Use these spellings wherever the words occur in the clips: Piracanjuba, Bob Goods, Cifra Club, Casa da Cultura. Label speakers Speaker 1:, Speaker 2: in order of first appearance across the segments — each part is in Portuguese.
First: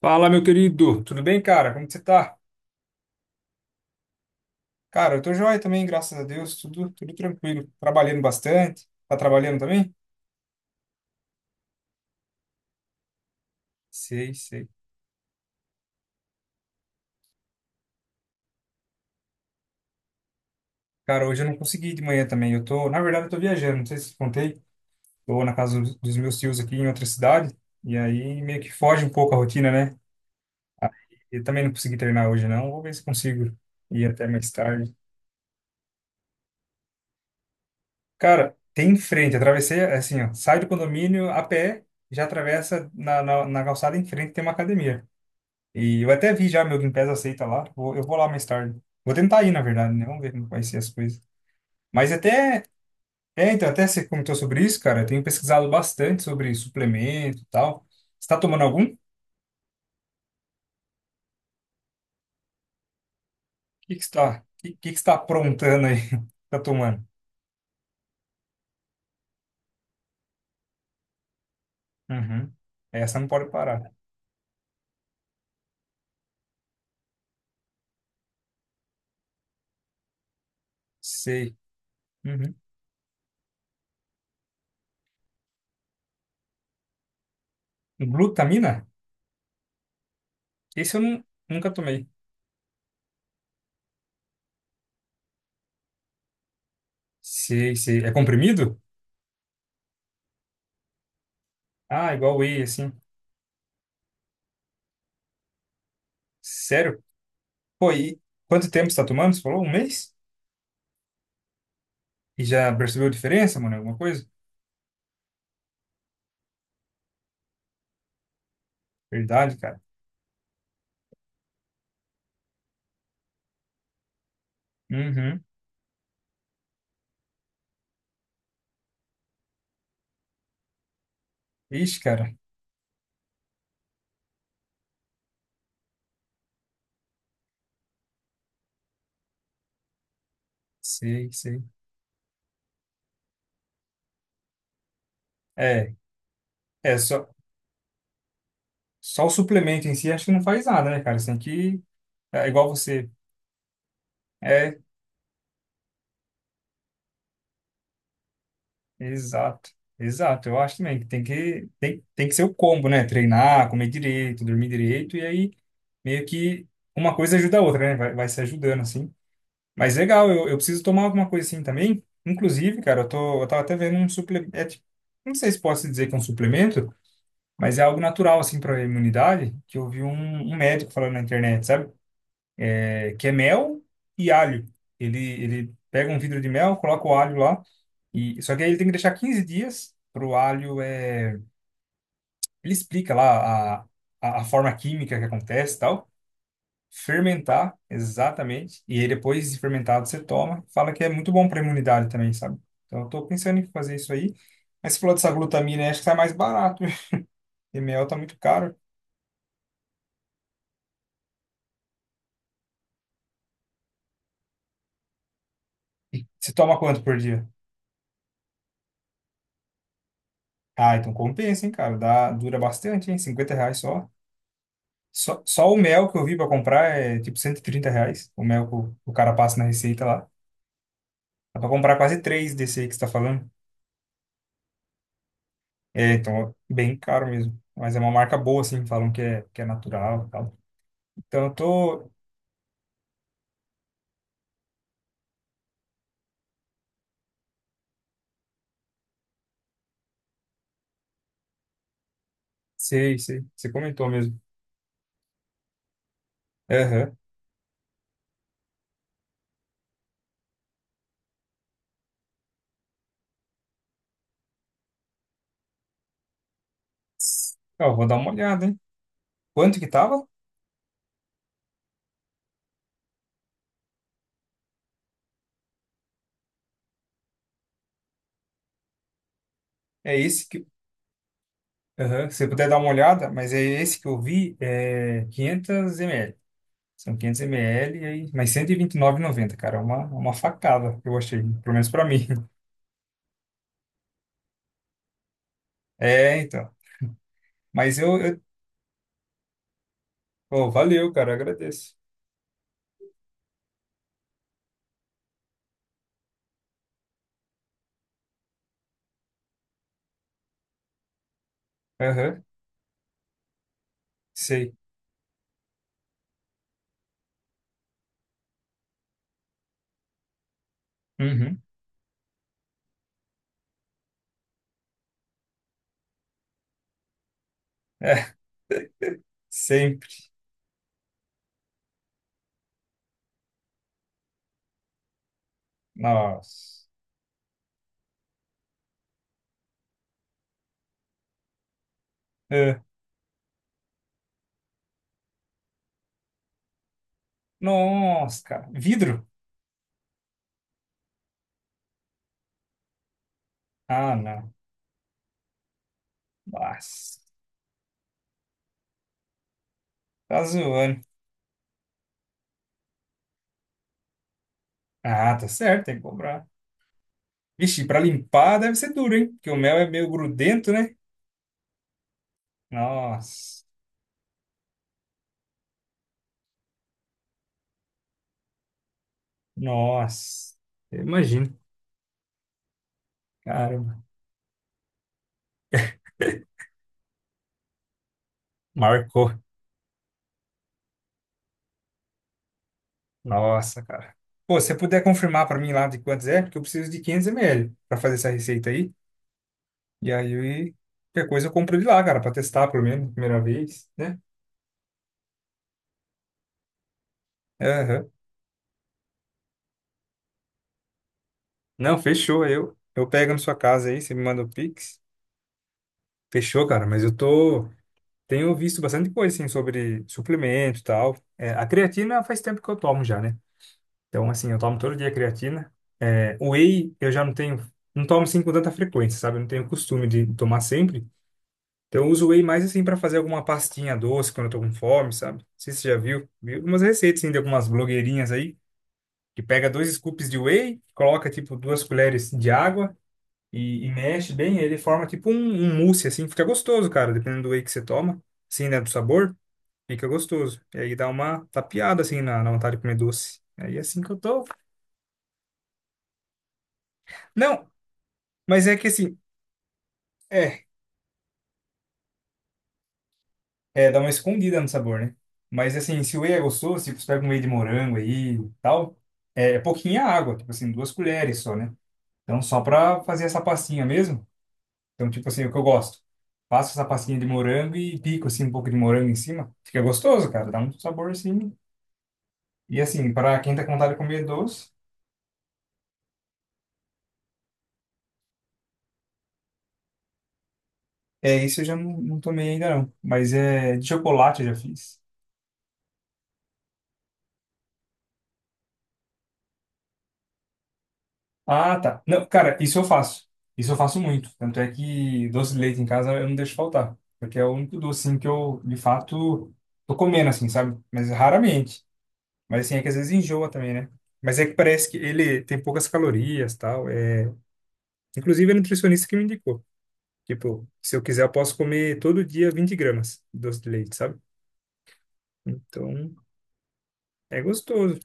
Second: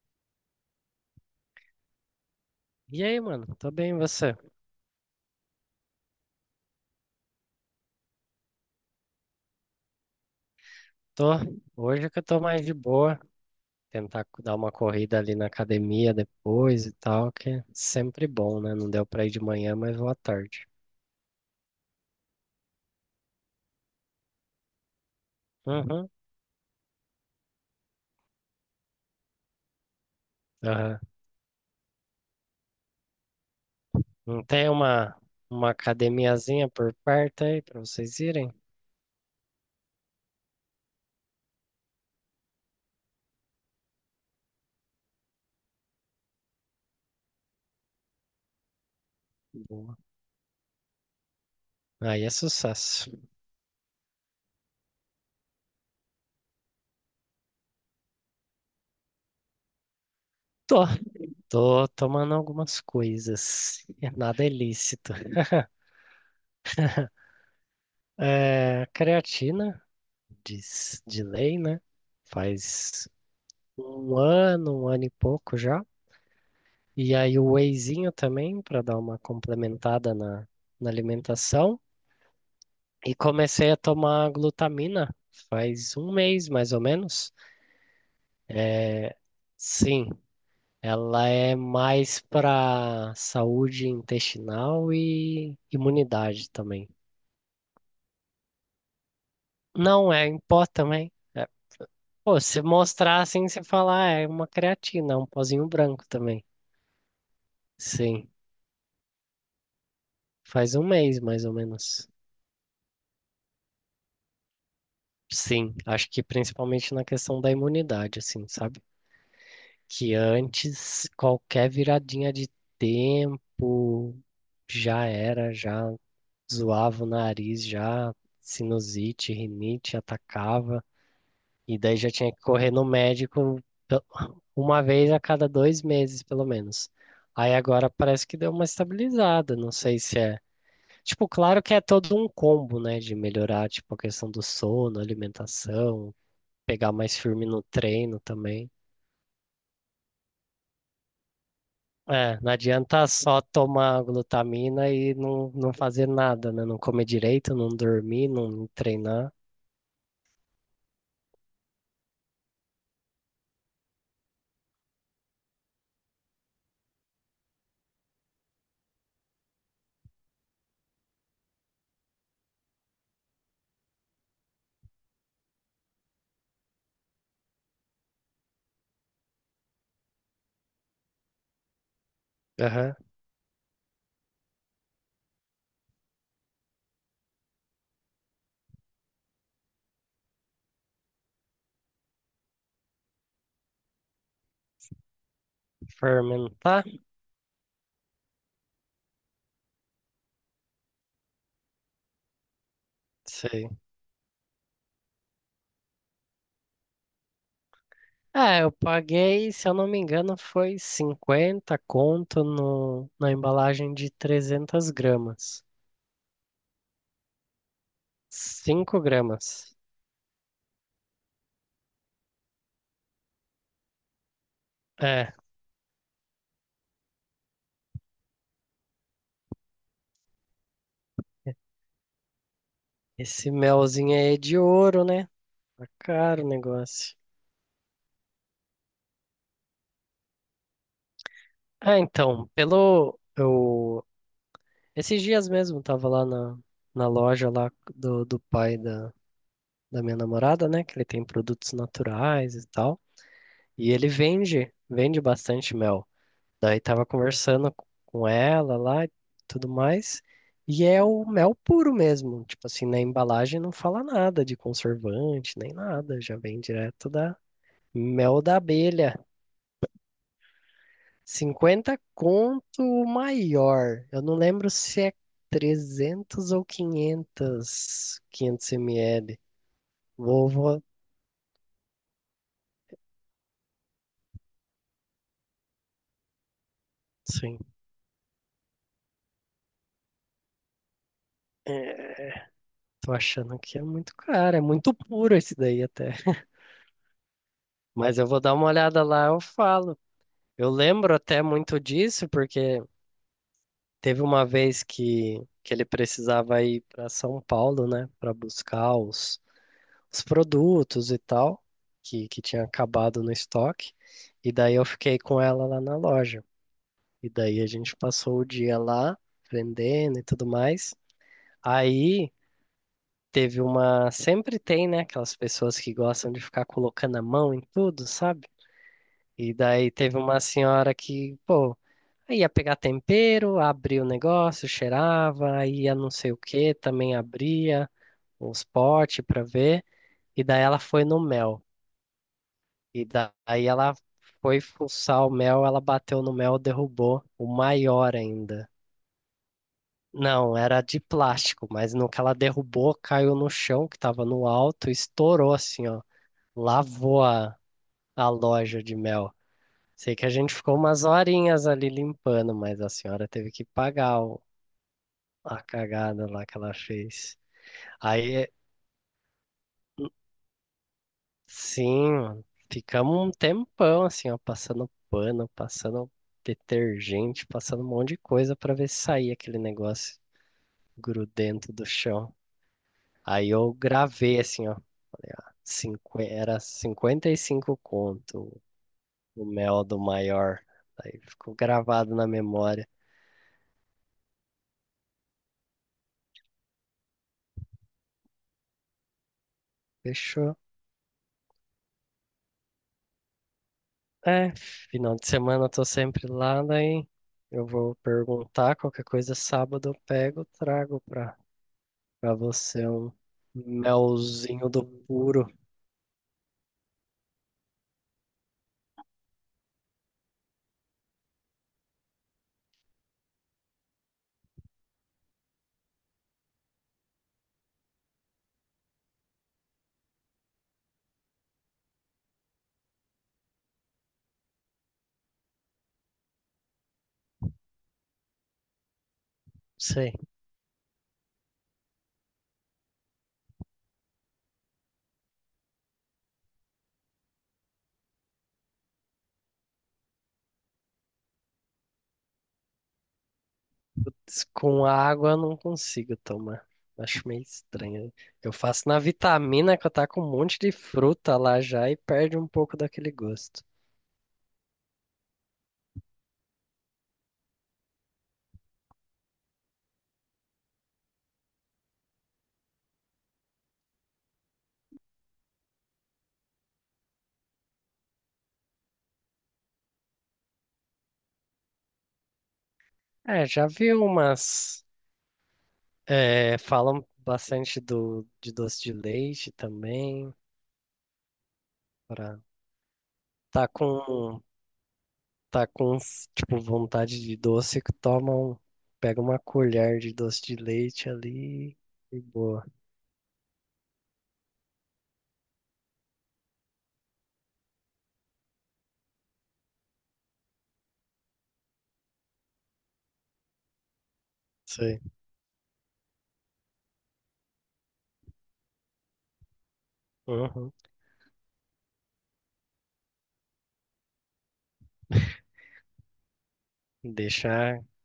Speaker 1: Fala, meu querido. Tudo bem, cara? Como que você tá?
Speaker 2: E aí, mano? Tô bem, e você?
Speaker 1: Cara, eu tô joia também, graças a Deus. Tudo tranquilo. Trabalhando bastante. Tá trabalhando também?
Speaker 2: Tô. Hoje é que eu tô mais de boa. Tentar
Speaker 1: Sei,
Speaker 2: dar
Speaker 1: sei.
Speaker 2: uma corrida ali na academia depois e tal, que é sempre bom, né? Não deu pra ir de manhã, mas vou à tarde.
Speaker 1: Cara, hoje eu não consegui ir de manhã também. Eu tô, na verdade, eu tô viajando. Não sei se eu contei. Tô na casa dos
Speaker 2: Uhum.
Speaker 1: dos meus tios aqui em outra cidade. E aí meio que foge um pouco a rotina, né?
Speaker 2: Aham.
Speaker 1: Eu também não consegui treinar hoje, não. Vou ver se consigo ir até
Speaker 2: Não
Speaker 1: mais
Speaker 2: tem
Speaker 1: tarde.
Speaker 2: uma academiazinha por perto aí pra vocês irem?
Speaker 1: Cara, tem em frente. Atravessei, assim, ó. Sai do condomínio a pé, já atravessa na calçada em frente, tem uma academia. E eu até vi já, meu Game Pass aceita lá. Eu vou lá mais tarde. Vou tentar ir, na verdade,
Speaker 2: Boa.
Speaker 1: né? Vamos ver como vai ser as coisas. Mas
Speaker 2: Aí é
Speaker 1: até,
Speaker 2: sucesso.
Speaker 1: até você comentou sobre isso, cara. Eu tenho pesquisado bastante sobre suplemento e tal. Você está tomando algum? O
Speaker 2: Tô. Tô tomando algumas coisas.
Speaker 1: que que você está,
Speaker 2: Nada é
Speaker 1: que, que que você
Speaker 2: lícito.
Speaker 1: está aprontando aí? Tá tomando?
Speaker 2: É, creatina, diz de lei, né?
Speaker 1: Uhum.
Speaker 2: Faz
Speaker 1: Essa não pode parar.
Speaker 2: um ano e pouco já. E aí o wheyzinho também, para dar uma complementada na
Speaker 1: Sei.
Speaker 2: alimentação.
Speaker 1: Uhum.
Speaker 2: E comecei a tomar glutamina faz um mês, mais ou menos.
Speaker 1: Glutamina?
Speaker 2: É, sim,
Speaker 1: Esse eu não,
Speaker 2: ela é
Speaker 1: nunca tomei.
Speaker 2: mais para saúde intestinal e imunidade também.
Speaker 1: Sei, sei. É comprimido?
Speaker 2: Não, é em pó também. É,
Speaker 1: Ah, igual
Speaker 2: pô, se
Speaker 1: whey, assim.
Speaker 2: mostrar assim, você falar, ah, é uma creatina, é um pozinho branco também.
Speaker 1: Sério? Pô, e
Speaker 2: Sim,
Speaker 1: quanto tempo você está tomando? Você falou? Um mês?
Speaker 2: faz um mês mais ou menos.
Speaker 1: E já percebeu a diferença, mano? Alguma coisa?
Speaker 2: Sim, acho que principalmente na questão da imunidade, assim, sabe?
Speaker 1: Verdade, cara.
Speaker 2: Que antes qualquer viradinha de tempo já
Speaker 1: Uhum.
Speaker 2: era, já zoava o nariz, já sinusite, rinite atacava, e daí
Speaker 1: Ixi,
Speaker 2: já tinha
Speaker 1: cara.
Speaker 2: que correr no médico pe- uma vez a cada dois meses, pelo menos. Aí agora parece que deu uma estabilizada, não sei se é. Tipo,
Speaker 1: Sei,
Speaker 2: claro
Speaker 1: sei.
Speaker 2: que é todo um combo, né, de melhorar, tipo, a questão do sono,
Speaker 1: É,
Speaker 2: alimentação, pegar
Speaker 1: é
Speaker 2: mais
Speaker 1: só,
Speaker 2: firme no treino também.
Speaker 1: só o suplemento em si acho que não faz nada, né, cara? Você tem que.
Speaker 2: É,
Speaker 1: É
Speaker 2: não
Speaker 1: igual
Speaker 2: adianta
Speaker 1: você.
Speaker 2: só tomar
Speaker 1: É,
Speaker 2: glutamina e não fazer nada, né? Não comer direito, não dormir, não treinar.
Speaker 1: exato. Exato. Eu acho também que tem que ser o combo, né? Treinar, comer direito, dormir direito, e aí meio que uma coisa ajuda a outra, né? Vai se ajudando, assim. Mas legal, eu preciso tomar alguma coisa assim também. Inclusive, cara, eu tava até vendo um suplemento. Não sei se posso dizer que é um suplemento. Mas é algo natural, assim, para a imunidade, que eu vi um médico falando na internet, sabe?
Speaker 2: Aham.
Speaker 1: É, que é mel e alho. Ele pega um vidro de mel, coloca o alho lá, e só que aí ele tem que deixar 15 dias para o alho. É, ele explica lá a forma química que acontece e tal.
Speaker 2: Fermentar?
Speaker 1: Fermentar, exatamente. E aí depois de fermentado você toma. Fala que é muito bom para a imunidade também, sabe? Então eu tô pensando em
Speaker 2: Sei.
Speaker 1: fazer isso aí. Mas você falou dessa glutamina, acho que sai mais barato. E mel tá muito
Speaker 2: É, eu
Speaker 1: caro.
Speaker 2: paguei, se eu não me engano, foi 50 conto no, na embalagem de 300 gramas.
Speaker 1: Você toma quanto por dia?
Speaker 2: 5 gramas.
Speaker 1: Ah, então compensa, hein, cara? Dá, dura bastante, hein? R$ 50 só.
Speaker 2: É,
Speaker 1: Só o mel que eu vi pra comprar é tipo R$ 130. O mel que o cara passa na receita lá. Dá pra comprar quase três desse aí que você tá falando.
Speaker 2: esse melzinho aí é de ouro, né? Tá
Speaker 1: É,
Speaker 2: caro o
Speaker 1: então, bem
Speaker 2: negócio.
Speaker 1: caro mesmo. Mas é uma marca boa, assim, falam que é natural e tal. Então eu
Speaker 2: Ah,
Speaker 1: tô.
Speaker 2: então, pelo. Eu esses dias mesmo tava lá na loja lá do pai da minha namorada, né? Que ele tem produtos naturais e tal.
Speaker 1: Sei, sei. Você
Speaker 2: E ele
Speaker 1: comentou mesmo.
Speaker 2: vende bastante mel. Daí tava
Speaker 1: Aham.
Speaker 2: conversando com ela lá e tudo mais. E é o mel puro mesmo. Tipo assim, na embalagem não fala nada de conservante, nem nada. Já vem direto da
Speaker 1: Ó, eu vou dar uma
Speaker 2: mel da
Speaker 1: olhada, hein?
Speaker 2: abelha.
Speaker 1: Quanto que tava?
Speaker 2: 50 conto o maior. Eu não lembro se é 300 ou 500, 500 ml.
Speaker 1: É esse
Speaker 2: Vou,
Speaker 1: que.
Speaker 2: vou,
Speaker 1: Aham. Se você puder dar uma olhada, mas é esse que eu vi, é 500 ml. São 500
Speaker 2: sim.
Speaker 1: ml, e aí, mas 129,90 cara. É uma facada, eu achei. Pelo menos pra
Speaker 2: É,
Speaker 1: mim.
Speaker 2: tô achando que é muito caro, é muito puro esse daí até.
Speaker 1: É, então. Mas eu...
Speaker 2: Mas eu vou
Speaker 1: eu...
Speaker 2: dar uma olhada lá, eu falo.
Speaker 1: Pô,
Speaker 2: Eu
Speaker 1: valeu,
Speaker 2: lembro
Speaker 1: cara. Eu
Speaker 2: até muito
Speaker 1: Agradeço.
Speaker 2: disso, porque teve uma vez que ele precisava ir para São Paulo, né, para buscar os produtos e tal, que
Speaker 1: Aham,
Speaker 2: tinha acabado no estoque. E
Speaker 1: sei.
Speaker 2: daí eu fiquei com ela lá na loja. E daí a gente passou o dia lá vendendo e tudo mais.
Speaker 1: Uhum.
Speaker 2: Aí teve uma. Sempre tem, né? Aquelas pessoas que gostam de ficar colocando a mão em tudo,
Speaker 1: É,
Speaker 2: sabe? E daí teve
Speaker 1: sempre.
Speaker 2: uma senhora que, pô, aí ia pegar tempero, abria o negócio, cheirava, aí ia não sei o que,
Speaker 1: Nossa.
Speaker 2: também abria os potes pra ver. E daí ela foi no mel.
Speaker 1: É.
Speaker 2: E daí ela foi fuçar o mel, ela bateu no mel, derrubou o maior
Speaker 1: Nossa,
Speaker 2: ainda.
Speaker 1: cara. Vidro?
Speaker 2: Não, era de plástico, mas no que ela derrubou, caiu no chão que
Speaker 1: Ah,
Speaker 2: tava no
Speaker 1: não.
Speaker 2: alto, estourou assim, ó.
Speaker 1: Nossa.
Speaker 2: Lavou a loja de mel. Sei que a
Speaker 1: Tá
Speaker 2: gente ficou
Speaker 1: zoando.
Speaker 2: umas horinhas ali limpando, mas a senhora teve que pagar
Speaker 1: Ah, tá
Speaker 2: a
Speaker 1: certo, tem que
Speaker 2: cagada lá
Speaker 1: comprar.
Speaker 2: que ela fez.
Speaker 1: Vixe, pra
Speaker 2: Aí.
Speaker 1: limpar deve ser duro, hein? Porque o mel é meio grudento, né?
Speaker 2: Sim, mano. Ficamos um
Speaker 1: Nossa.
Speaker 2: tempão assim, ó, passando pano, passando detergente, passando um monte de coisa pra ver se saía aquele negócio
Speaker 1: Nossa. Eu imagino.
Speaker 2: grudento do chão. Aí eu
Speaker 1: Caramba.
Speaker 2: gravei assim, ó. Falei, ó, era 55 conto
Speaker 1: Marcou.
Speaker 2: o mel do maior. Aí ficou gravado na memória.
Speaker 1: Nossa, cara. Pô, se você puder confirmar pra mim lá de quantos é, porque eu preciso de 500 ml pra fazer essa receita aí. E
Speaker 2: Fechou.
Speaker 1: aí, qualquer coisa eu compro de lá, cara, pra testar pelo menos, primeira vez, né?
Speaker 2: É, final de semana eu tô sempre lá, daí eu vou
Speaker 1: Aham.
Speaker 2: perguntar qualquer coisa sábado eu pego, trago pra
Speaker 1: Não,
Speaker 2: pra
Speaker 1: fechou. Eu,
Speaker 2: você,
Speaker 1: eu
Speaker 2: um
Speaker 1: pego na sua casa aí, você me manda o
Speaker 2: melzinho do
Speaker 1: Pix.
Speaker 2: puro.
Speaker 1: Fechou, cara, mas eu tô. Tenho visto bastante coisa, assim, sobre suplemento e tal. É, a creatina faz tempo que eu tomo já, né? Então, assim, eu tomo todo dia creatina. É, whey, eu já não tenho. Não tomo assim com tanta frequência, sabe? Eu não tenho costume de tomar sempre. Então, eu uso whey mais assim para fazer alguma pastinha doce quando eu tô com fome, sabe? Não sei se você já viu. Vi algumas receitas assim, de algumas blogueirinhas aí, que pega dois
Speaker 2: Sei.
Speaker 1: scoops de whey, coloca tipo duas colheres de água e mexe bem, ele forma tipo um mousse assim, fica gostoso, cara, dependendo do whey que você toma, assim, né, do sabor, fica gostoso. E aí dá uma tapeada assim na vontade de comer doce. Aí é assim que eu tô.
Speaker 2: Com água eu não consigo tomar. Acho meio
Speaker 1: Não,
Speaker 2: estranho. Eu
Speaker 1: mas é que
Speaker 2: faço na
Speaker 1: assim,
Speaker 2: vitamina que eu tá com um monte
Speaker 1: é.
Speaker 2: de fruta lá já e perde um pouco daquele gosto.
Speaker 1: É, dá uma escondida no sabor, né? Mas assim, se o whey é gostoso, tipo, você pega um whey de morango aí e tal, é pouquinha água, tipo assim, duas colheres só, né? Então, só pra fazer essa pastinha mesmo. Então, tipo assim, é o que eu gosto. Faço essa pastinha de morango e pico, assim, um pouco de morango em cima. Fica gostoso, cara. Dá um sabor, assim. E assim, pra
Speaker 2: É,
Speaker 1: quem tá
Speaker 2: já
Speaker 1: com vontade
Speaker 2: vi
Speaker 1: de comer doce,
Speaker 2: umas. É, falam bastante do, de doce de leite também.
Speaker 1: é isso eu já não, não
Speaker 2: Pra,
Speaker 1: tomei ainda, não. Mas
Speaker 2: tá
Speaker 1: é de
Speaker 2: com,
Speaker 1: chocolate eu já fiz.
Speaker 2: tá com, tipo, vontade de doce que tomam, pega uma colher de doce de leite ali
Speaker 1: Ah, tá.
Speaker 2: e
Speaker 1: Não, cara,
Speaker 2: boa.
Speaker 1: isso eu faço. Isso eu faço muito. Tanto é que doce de leite em casa eu não deixo faltar. Porque é o único doce, assim, que eu, de fato, tô comendo, assim, sabe? Mas raramente. Mas, assim, é que às vezes enjoa também, né? Mas é que parece que
Speaker 2: Sei.
Speaker 1: ele tem poucas calorias, tal. É... Inclusive, a nutricionista que me indicou. Tipo,
Speaker 2: Uhum.
Speaker 1: se eu quiser, eu posso comer todo dia 20 gramas de doce de leite, sabe? Então, é
Speaker 2: Deixar
Speaker 1: gostoso.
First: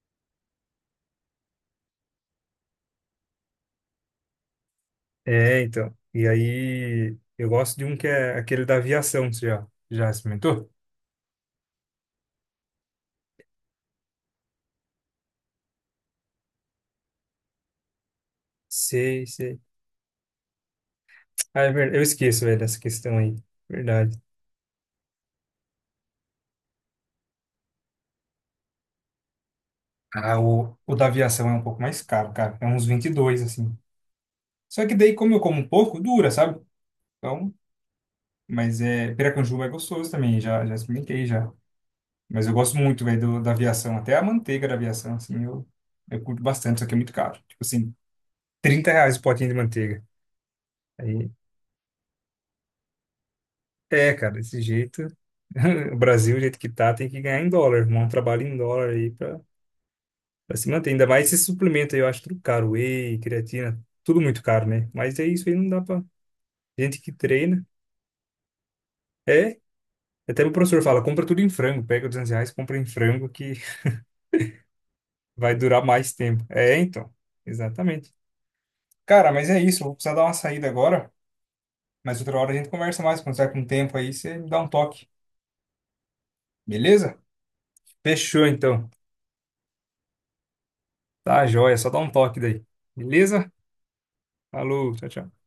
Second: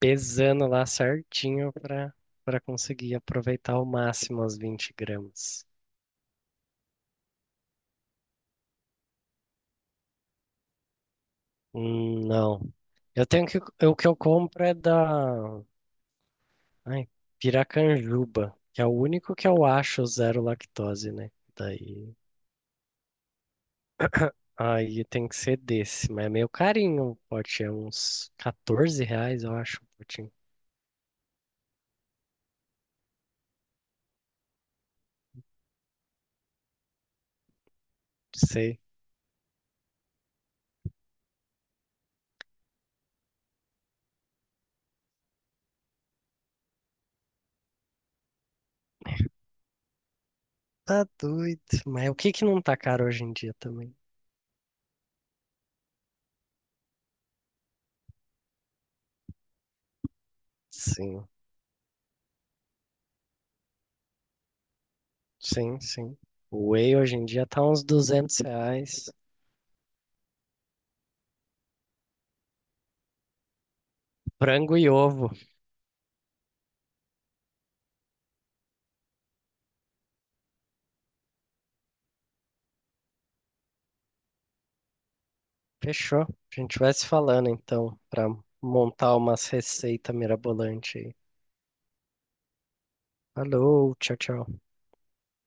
Speaker 2: pesando lá certinho para conseguir aproveitar ao máximo as 20
Speaker 1: É,
Speaker 2: gramas.
Speaker 1: então. E aí, eu gosto de um que é aquele da aviação, você já experimentou?
Speaker 2: Não. Eu tenho que o que eu compro é da ai, Piracanjuba, que é o
Speaker 1: Sei,
Speaker 2: único que
Speaker 1: sei.
Speaker 2: eu acho zero lactose, né?
Speaker 1: Ah, é verdade. Eu
Speaker 2: Daí
Speaker 1: esqueço, velho, essa questão aí. Verdade.
Speaker 2: aí tem que ser desse, mas é meio carinho o pote, é uns R$ 14, eu acho, o potinho.
Speaker 1: Ah, o da aviação é um pouco mais caro, cara. É uns 22 assim. Só que daí, como eu como um pouco, dura, sabe? Então,
Speaker 2: Sei.
Speaker 1: mas é... Piracanjuba é gostoso também, já experimentei, já. Mas eu gosto muito, velho, da aviação. Até a manteiga da aviação, assim, eu curto bastante, só que é muito caro. Tipo assim, R$ 30 o potinho de manteiga.
Speaker 2: Tá
Speaker 1: Aí,
Speaker 2: doido. Mas o que que não tá caro hoje em dia também?
Speaker 1: é, cara, desse jeito. O Brasil, o jeito que tá, tem que ganhar em dólar, arrumar um trabalho em dólar aí pra se manter. Ainda mais
Speaker 2: Sim.
Speaker 1: esse suplemento aí, eu acho tudo caro. Whey, creatina, tudo muito caro, né? Mas é isso aí, não dá
Speaker 2: Sim,
Speaker 1: pra.
Speaker 2: sim. O whey
Speaker 1: Gente que
Speaker 2: hoje em dia
Speaker 1: treina.
Speaker 2: tá uns R$ 200.
Speaker 1: É, até o professor fala, compra tudo em frango. Pega R$ 200, compra em frango que
Speaker 2: Frango e ovo.
Speaker 1: vai durar mais tempo. É, então. Exatamente. Cara, mas é isso. eu Vou precisar dar uma saída agora. Mas outra hora a gente conversa mais. Quando tiver com tempo aí, você me dá um toque.
Speaker 2: Fechou. A gente vai se
Speaker 1: Beleza?
Speaker 2: falando então, pra
Speaker 1: Fechou, então.
Speaker 2: montar umas receitas mirabolantes aí.
Speaker 1: Tá, joia. Só dá um toque daí. Beleza?
Speaker 2: Falou, tchau, tchau.
Speaker 1: Falou, tchau, tchau.